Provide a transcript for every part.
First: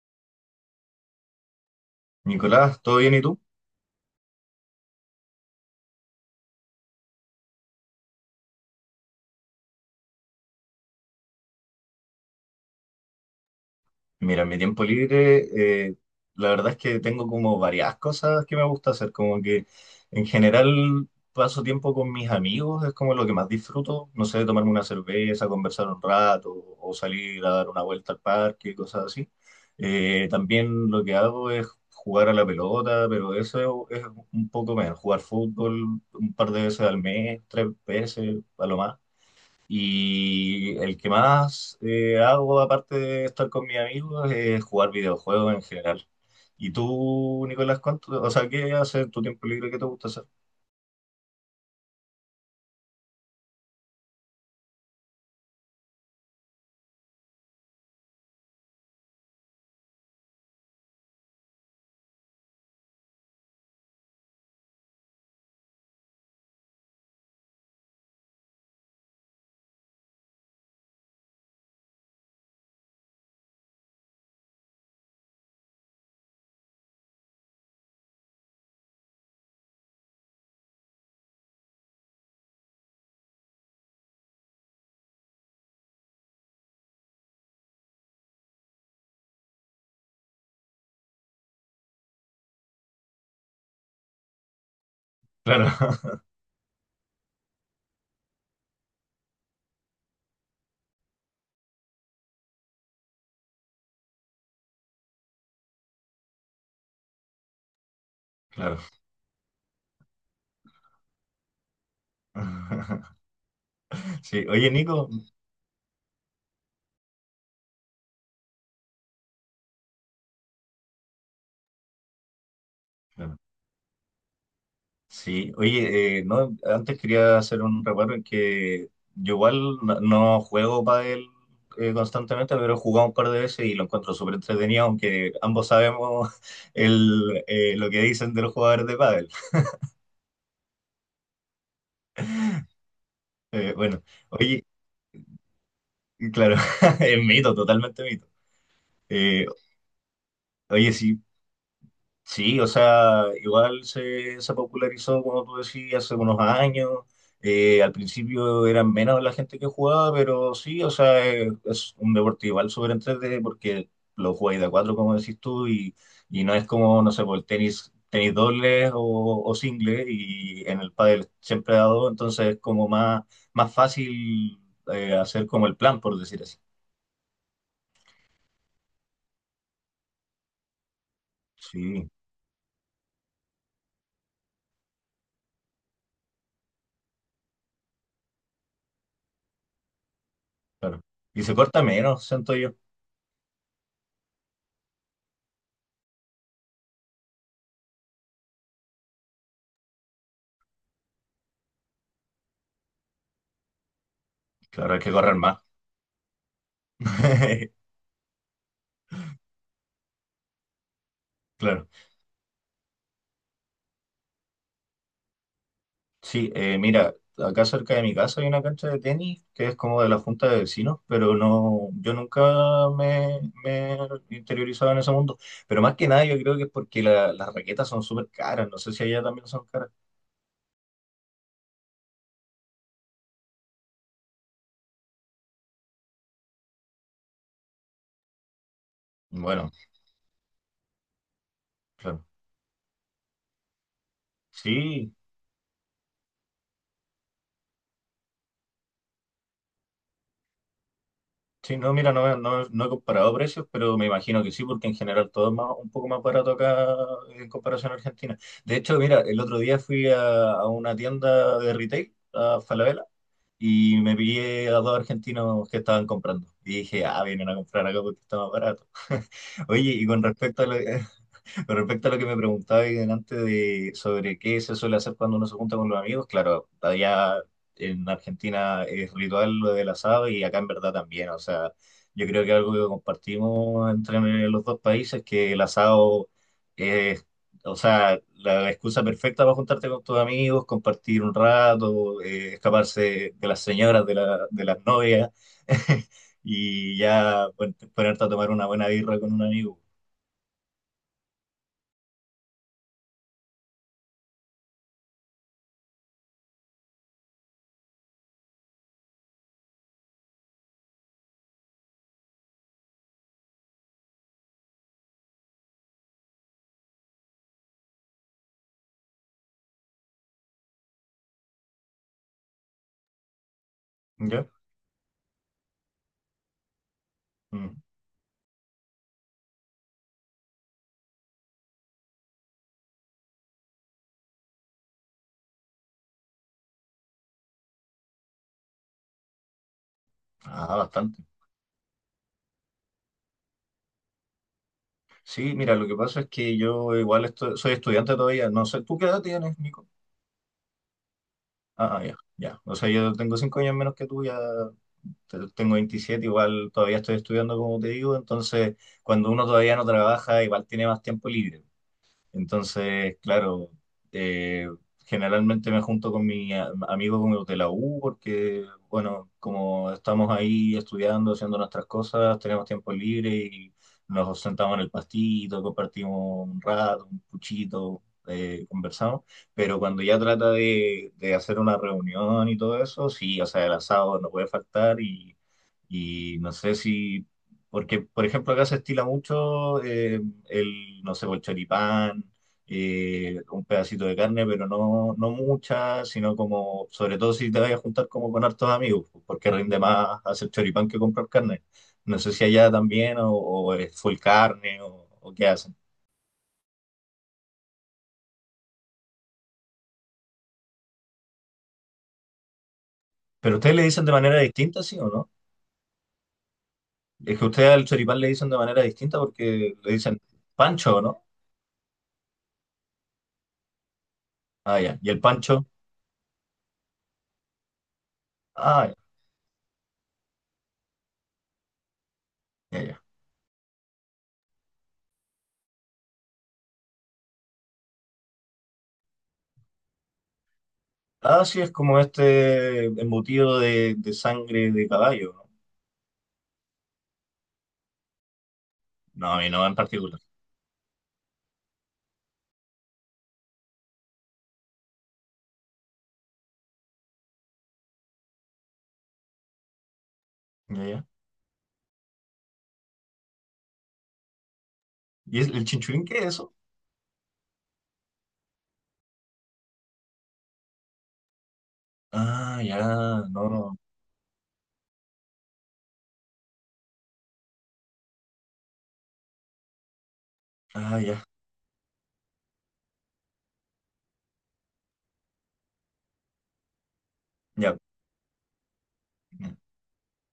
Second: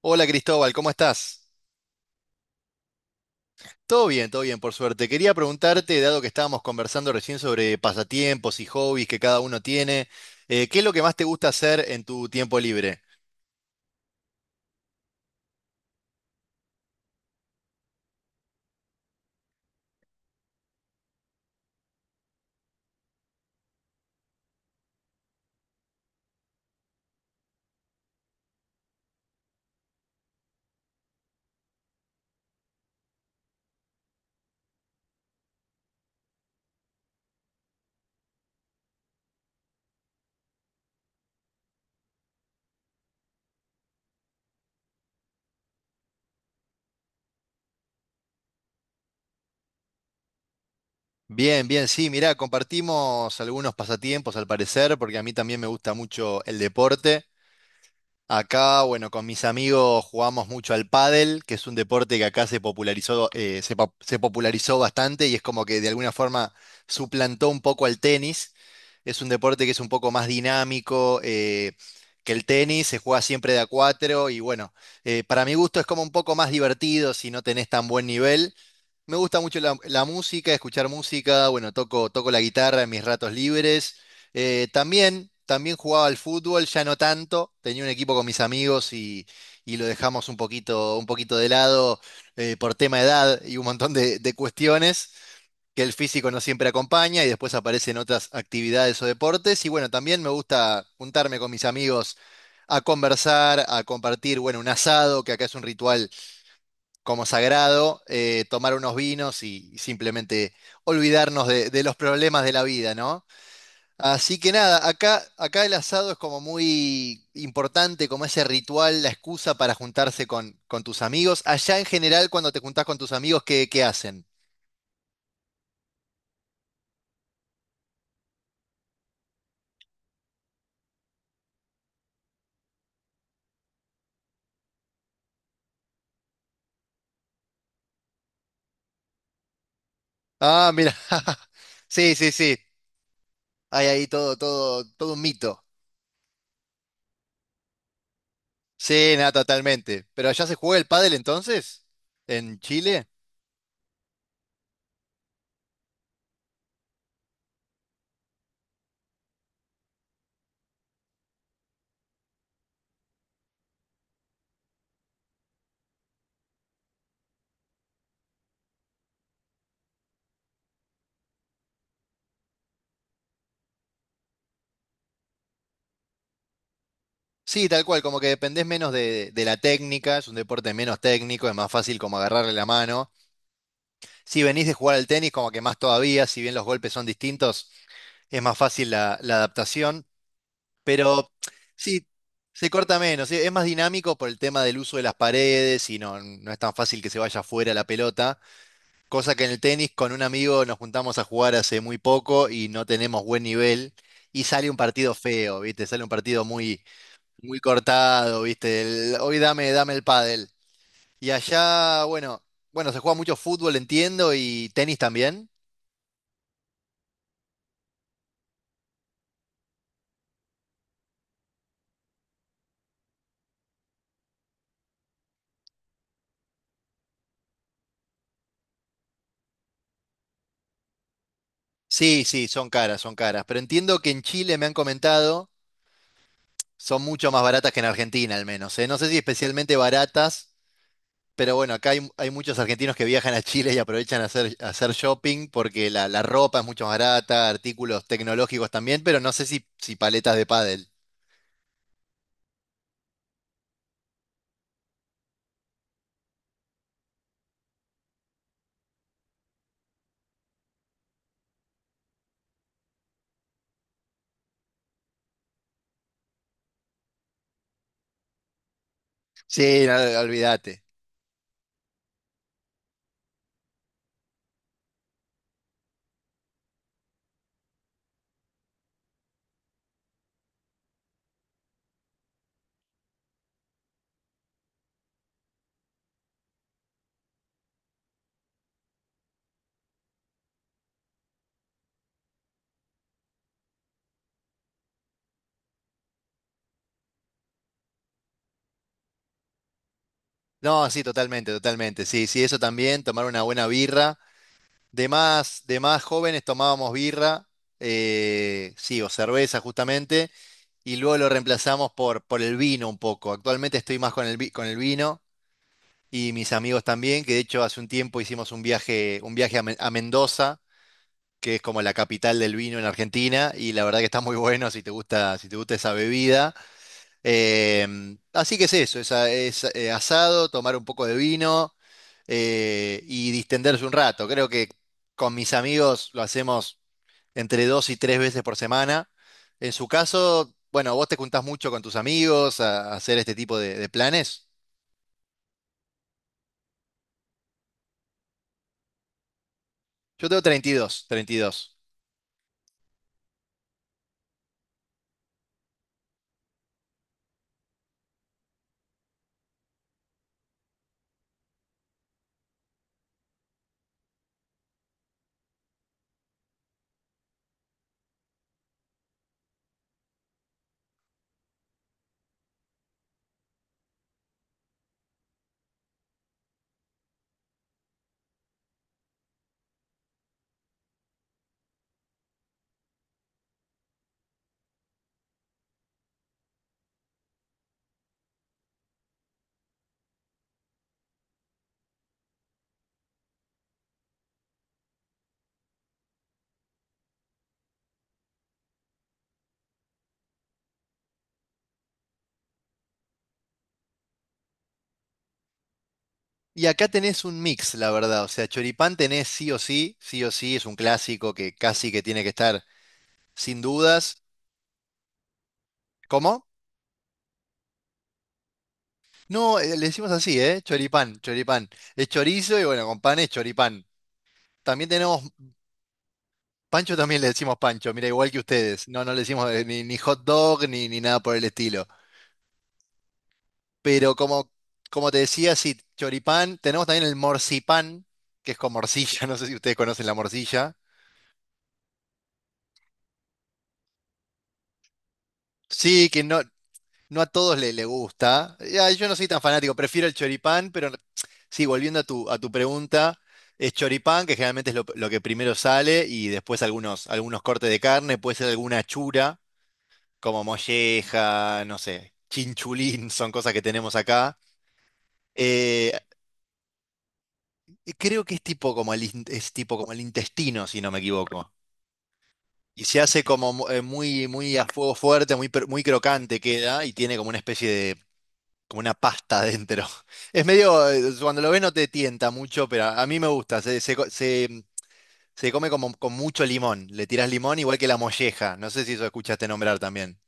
Hola Cristóbal, ¿cómo estás? Nicolás, ¿todo bien y tú? Todo bien, por suerte. Quería preguntarte, dado que estábamos conversando recién sobre pasatiempos y hobbies que cada uno tiene, ¿qué es lo que más te gusta hacer en tu tiempo libre? Mira, en mi tiempo libre, la verdad es que tengo como varias cosas que me gusta hacer, como que en general paso tiempo con mis amigos, es como lo que más disfruto, no sé, tomarme una cerveza, conversar un rato o salir a dar una vuelta al parque, cosas así. También lo que hago es jugar a la pelota, pero eso es un poco menos, jugar fútbol un par de veces al mes, tres veces a lo más. Y el que más hago, aparte de estar con mis amigos, es jugar videojuegos en general. ¿Y tú, Nicolás, cuánto, o sea, qué haces en tu tiempo libre? ¿Qué te gusta hacer? Bien, bien, sí, mirá, compartimos algunos pasatiempos al parecer, porque a mí también me gusta mucho el deporte. Acá, bueno, con mis amigos jugamos mucho al pádel, que es un deporte que acá se popularizó bastante y es como que de alguna forma suplantó un poco al tenis. Es un deporte que es un poco más dinámico que el tenis, se juega siempre de a cuatro y bueno, para mi gusto es como un poco más divertido si no tenés tan buen nivel. Me gusta mucho la música, escuchar música, bueno, toco la guitarra en mis ratos libres. También jugaba al fútbol, ya no tanto, tenía un equipo con mis amigos y lo dejamos un poquito de lado por tema de edad y un montón de cuestiones que el Claro. físico no siempre acompaña y después aparecen otras actividades o deportes. Y bueno, también me gusta juntarme con mis amigos a conversar, a compartir, bueno, un asado, que acá es un ritual como sagrado, tomar Claro. unos vinos y simplemente olvidarnos de los problemas de la vida, ¿no? Así Sí, que oye, nada, Nico. acá el asado es como muy importante, como ese ritual, la excusa para juntarse con tus amigos. Allá en general, cuando te juntás con tus Claro. amigos, ¿qué hacen? Sí, oye, no, antes quería hacer un reparo en que yo igual no juego pádel constantemente, pero he jugado un par de veces y lo encuentro súper entretenido, aunque ambos sabemos lo que dicen de los jugadores de pádel. Ah, mira. Sí, sí, sí. Hay Bueno, ahí todo, oye, todo, todo un mito. claro, es mito, totalmente mito. Sí, nada, Eh, totalmente. ¿Pero allá se juega el oye, pádel sí, entonces? sí, ¿En o Chile? sea, igual se popularizó, como tú decías, hace unos años. Al principio eran menos la gente que jugaba, pero sí, o sea, es un deporte igual súper entretenido porque lo jugáis de a cuatro, como decís tú, y no es como, no sé, por el tenis, tenis dobles o singles, y en el pádel siempre ha dado, entonces es como más, fácil hacer como el plan, por decir así. Sí, tal cual, como que dependés menos de la técnica, es un deporte menos técnico, es más fácil Sí, como agarrarle la mano. Si venís de jugar al tenis, como que más todavía, si bien los golpes son distintos, es más fácil la adaptación, claro. pero Y se corta sí, menos, siento yo. se corta menos, sí, es más dinámico por el tema del uso de las paredes y no es tan fácil que se vaya fuera la pelota, cosa que en el tenis con un amigo nos juntamos a jugar hace muy poco y no tenemos buen nivel y sale un Claro, hay que partido correr más. feo, ¿viste? Sale un partido muy muy cortado, ¿viste? Hoy dame el pádel. Y Claro. allá, bueno, se juega mucho fútbol, entiendo, y tenis también. Sí, mira, acá cerca de mi casa hay una cancha de tenis que es como de la junta de vecinos, pero no, yo nunca me he interiorizado en ese mundo. Pero más que nada yo creo que es porque las raquetas son súper caras. No sé si allá también son caras. Sí, sí, son caras, son caras. Pero entiendo que en Chile me han comentado, son mucho más baratas que en Argentina, al menos, ¿eh? No sé si Bueno, especialmente baratas, pero bueno, acá hay, claro. hay muchos argentinos que viajan a Chile y aprovechan a hacer Sí, shopping porque la ropa es mucho más barata, artículos tecnológicos también, pero no sé si paletas de pádel. sí, no, mira, no he comparado precios, pero me imagino que sí, porque en general todo es un poco más barato acá en comparación a Argentina. De hecho, mira, el otro día fui a una tienda de retail, a Falabella, y me pillé a dos argentinos que estaban comprando. Y dije, ah, vienen a comprar acá porque está más barato. Oye, Sí, no, y con respecto a lo, olvídate. con respecto a lo que me preguntaba ahí delante de sobre qué se suele hacer cuando uno se junta con los amigos, claro, allá en Argentina es ritual lo del asado y acá en verdad también, o sea, yo creo que algo que compartimos entre los dos países es que el asado es, o sea, la excusa perfecta para juntarte con tus amigos, compartir un rato, escaparse de las señoras, de las novias y ya ponerte a tomar una buena birra con un amigo. No, sí, totalmente, totalmente. Sí, sí, eso también, tomar una buena birra. De más jóvenes tomábamos birra, sí, o cerveza justamente, y luego lo reemplazamos por el vino un poco. Actualmente estoy más con el vino y mis amigos también, que de hecho hace un tiempo hicimos un viaje a Mendoza, que es como la capital del vino en Argentina, y la verdad que está muy ¿Ya? bueno si te gusta, si te gusta esa bebida. Mm. Así que es eso, asado, tomar un poco de vino y distenderse un rato. Creo que con mis amigos lo hacemos entre 2 y 3 veces por semana. En su caso, Ah, bueno, vos te bastante. juntás mucho con tus amigos a hacer este tipo de planes. Sí, mira, lo que pasa es que yo igual soy estudiante todavía. No sé, ¿tú qué edad tienes, Nico? Yo tengo 32, 32. Ah, ya, ya. O sea, yo tengo 5 años menos que tú, ya tengo 27, igual todavía estoy estudiando, como te digo. Entonces, cuando uno todavía no trabaja, igual tiene más tiempo libre. Entonces, claro, eh, generalmente me junto con mis amigos como de la U porque, bueno, como estamos ahí estudiando, haciendo nuestras cosas, tenemos tiempo libre y nos sentamos en el pastito, compartimos un rato, un puchito, conversamos. Pero cuando ya trata de hacer una reunión y todo eso, sí, o sea, el asado no puede faltar y no sé si porque, por ejemplo, acá se estila mucho no sé, el choripán, un pedacito de carne, pero no mucha, sino como, sobre todo si te vas a juntar como con hartos amigos, pues, porque rinde más hacer choripán que comprar carne. No sé si allá también, o es full carne, o qué hacen. Y dos. Y acá tenés un mix, la verdad. O sea, choripán tenés sí o sí, es un clásico que casi que tiene que estar Pero sin ustedes le dicen de dudas. manera distinta, ¿sí o no? ¿Cómo? Es que ustedes al choripán le dicen de manera distinta No, porque le le decimos dicen así, ¿eh? pancho, Choripán, ¿no? choripán. Es chorizo y bueno, con pan es choripán. Ah, También ya. ¿Y el tenemos, pancho? pancho también le decimos pancho, mira, igual que Ah, ustedes. No, no le decimos ni hot dog ni nada por el estilo. ya, ya. Pero como te decía, sí, choripán. Tenemos también el morcipán, que es con morcilla, no sé si ustedes conocen la morcilla. Ah, sí, es como este embutido de sangre de caballo. Sí, que no a todos le gusta. Ya, yo no No, soy no, a tan mí no en fanático, prefiero el particular. choripán, pero no, sí, volviendo a tu pregunta, es choripán, que generalmente es lo que primero sale, y después algunos cortes de carne, puede ser alguna chura, como Ya, ya. molleja, no sé, chinchulín, son cosas que tenemos acá. ¿Y es el Eh, chinchulín qué es eso? creo que es tipo como el intestino, si no me equivoco. Ah, ya, Y se hace no, como no. Muy, muy a fuego fuerte, muy crocante queda, y tiene como una especie de como una pasta adentro. Es medio, Ah, ya, cuando lo ves no te tienta mucho, pero a mí me gusta. Se come como con mucho limón. Le tiras limón ya. igual que la molleja. No sé si eso escuchaste nombrar también.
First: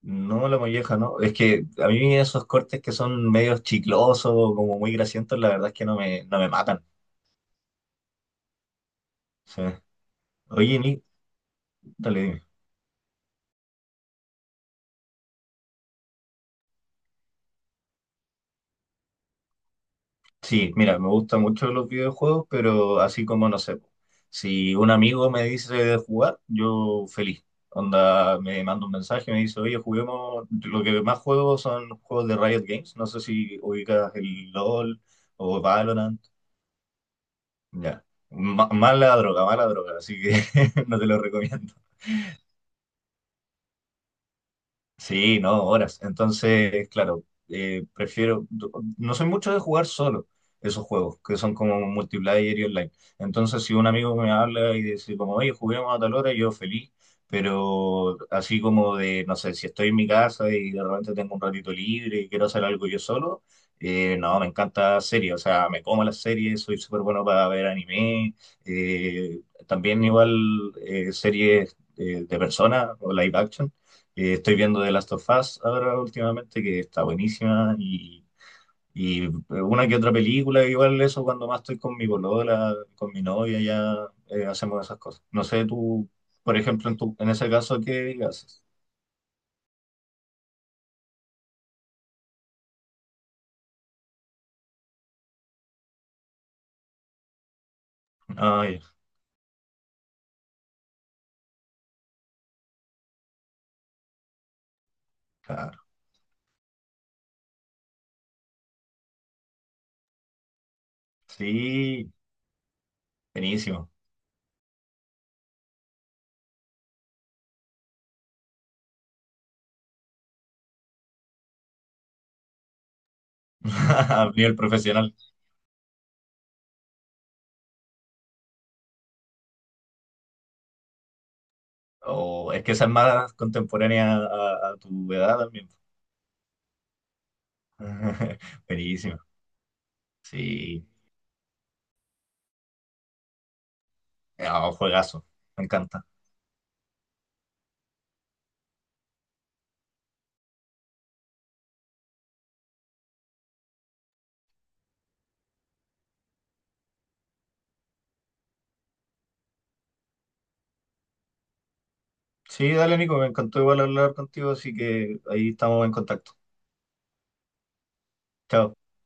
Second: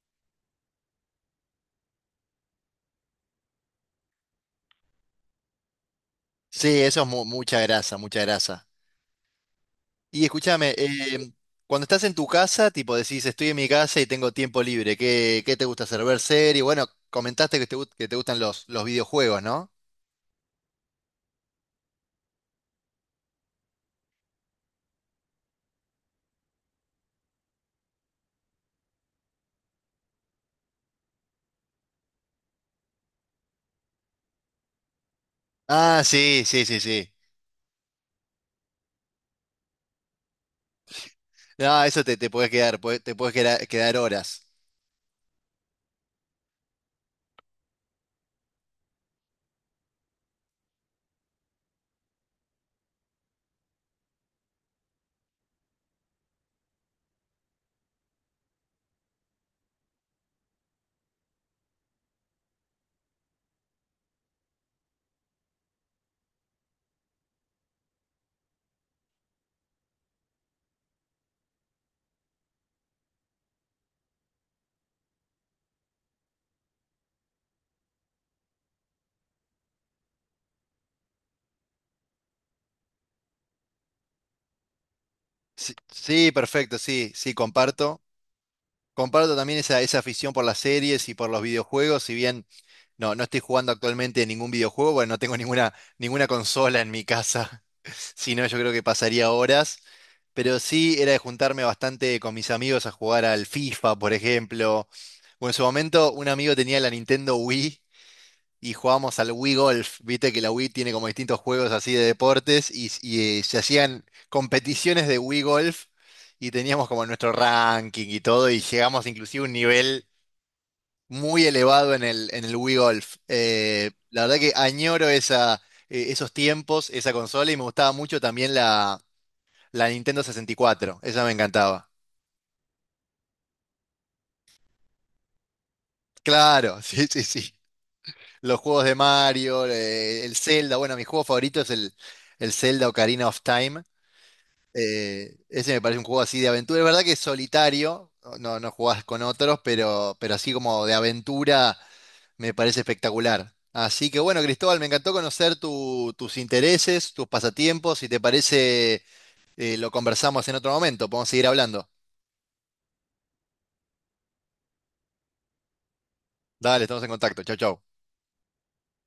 No, la molleja, no. Es que a mí esos cortes que son medios chiclosos, como muy grasientos, la verdad es que no me Sí, matan. eso es mucha grasa, mucha grasa. Sí. Y escúchame, Oye, Nick, cuando estás en dale, tu dime. casa, tipo decís, estoy en mi casa y tengo tiempo libre, ¿qué te gusta hacer? Ver serie. Bueno, comentaste que te gustan los videojuegos, ¿no? Sí, mira, me gustan mucho los videojuegos, pero así como no sé, po, si un amigo me dice de jugar, yo feliz. Onda, me manda un mensaje, me dice, oye, juguemos, lo que más juego son juegos de Riot Games, no sé si ubicas el LOL o Ah, Valorant, sí, sí, sí, sí. ya. Mala droga, así que no te lo recomiendo. No, eso te puedes quedar, quedar horas. Sí, no, horas. Entonces, claro, eh, prefiero, no soy mucho de jugar solo esos juegos, que son como multiplayer y online. Entonces, si un amigo me habla y dice como, oye, juguemos a tal hora, yo feliz, pero así como de, no sé, si estoy en mi casa y de repente tengo un ratito libre y quiero hacer algo yo solo, no, me encanta series, o sea, me como las series, soy súper bueno para ver anime, eh, también igual series de personas o live action. Estoy viendo The Last of Us ahora últimamente, que está buenísima, y una que otra película, igual eso cuando más estoy con mi polola, con mi novia, ya hacemos esas cosas. No sé, Sí, tú, sí, por perfecto, ejemplo, sí, en sí, ese caso, comparto. ¿qué haces? Comparto también esa afición por las series y por los videojuegos, si bien no estoy jugando actualmente ningún videojuego, bueno, no tengo ninguna consola en mi casa, si no yo creo Ay, que pasaría horas, pero sí era de juntarme bastante con mis amigos a jugar al FIFA, por ejemplo, o en su claro. momento un amigo tenía la Nintendo Wii y jugábamos al Wii Golf. Viste que la Wii tiene como distintos juegos así de Sí, deportes se buenísimo. hacían competiciones de Wii Golf y teníamos como nuestro ranking y todo y llegamos inclusive a un nivel muy elevado en el Wii Golf. Eh, la A verdad que nivel añoro profesional. esos tiempos, esa consola y me gustaba mucho también la Nintendo 64. Esa me encantaba. O es que esa es más contemporánea a tu edad también. Claro, sí, sí, sí. Los juegos de Buenísimo. Mario, el Zelda, Sí, bueno, mi juego favorito es el Zelda Ocarina of Time. ah, juegazo, Eh, me ese me parece encanta. un juego así de aventura. Es verdad que es solitario, no jugás con otros, pero, así como de aventura me parece espectacular. Así que bueno, Cristóbal, me encantó conocer tus intereses, tus pasatiempos. Si te parece, lo conversamos en otro momento. Podemos seguir hablando. Sí, dale, Nico, me encantó igual hablar contigo, así que ahí estamos en contacto. Dale, estamos en contacto. Chau, chau. Chao.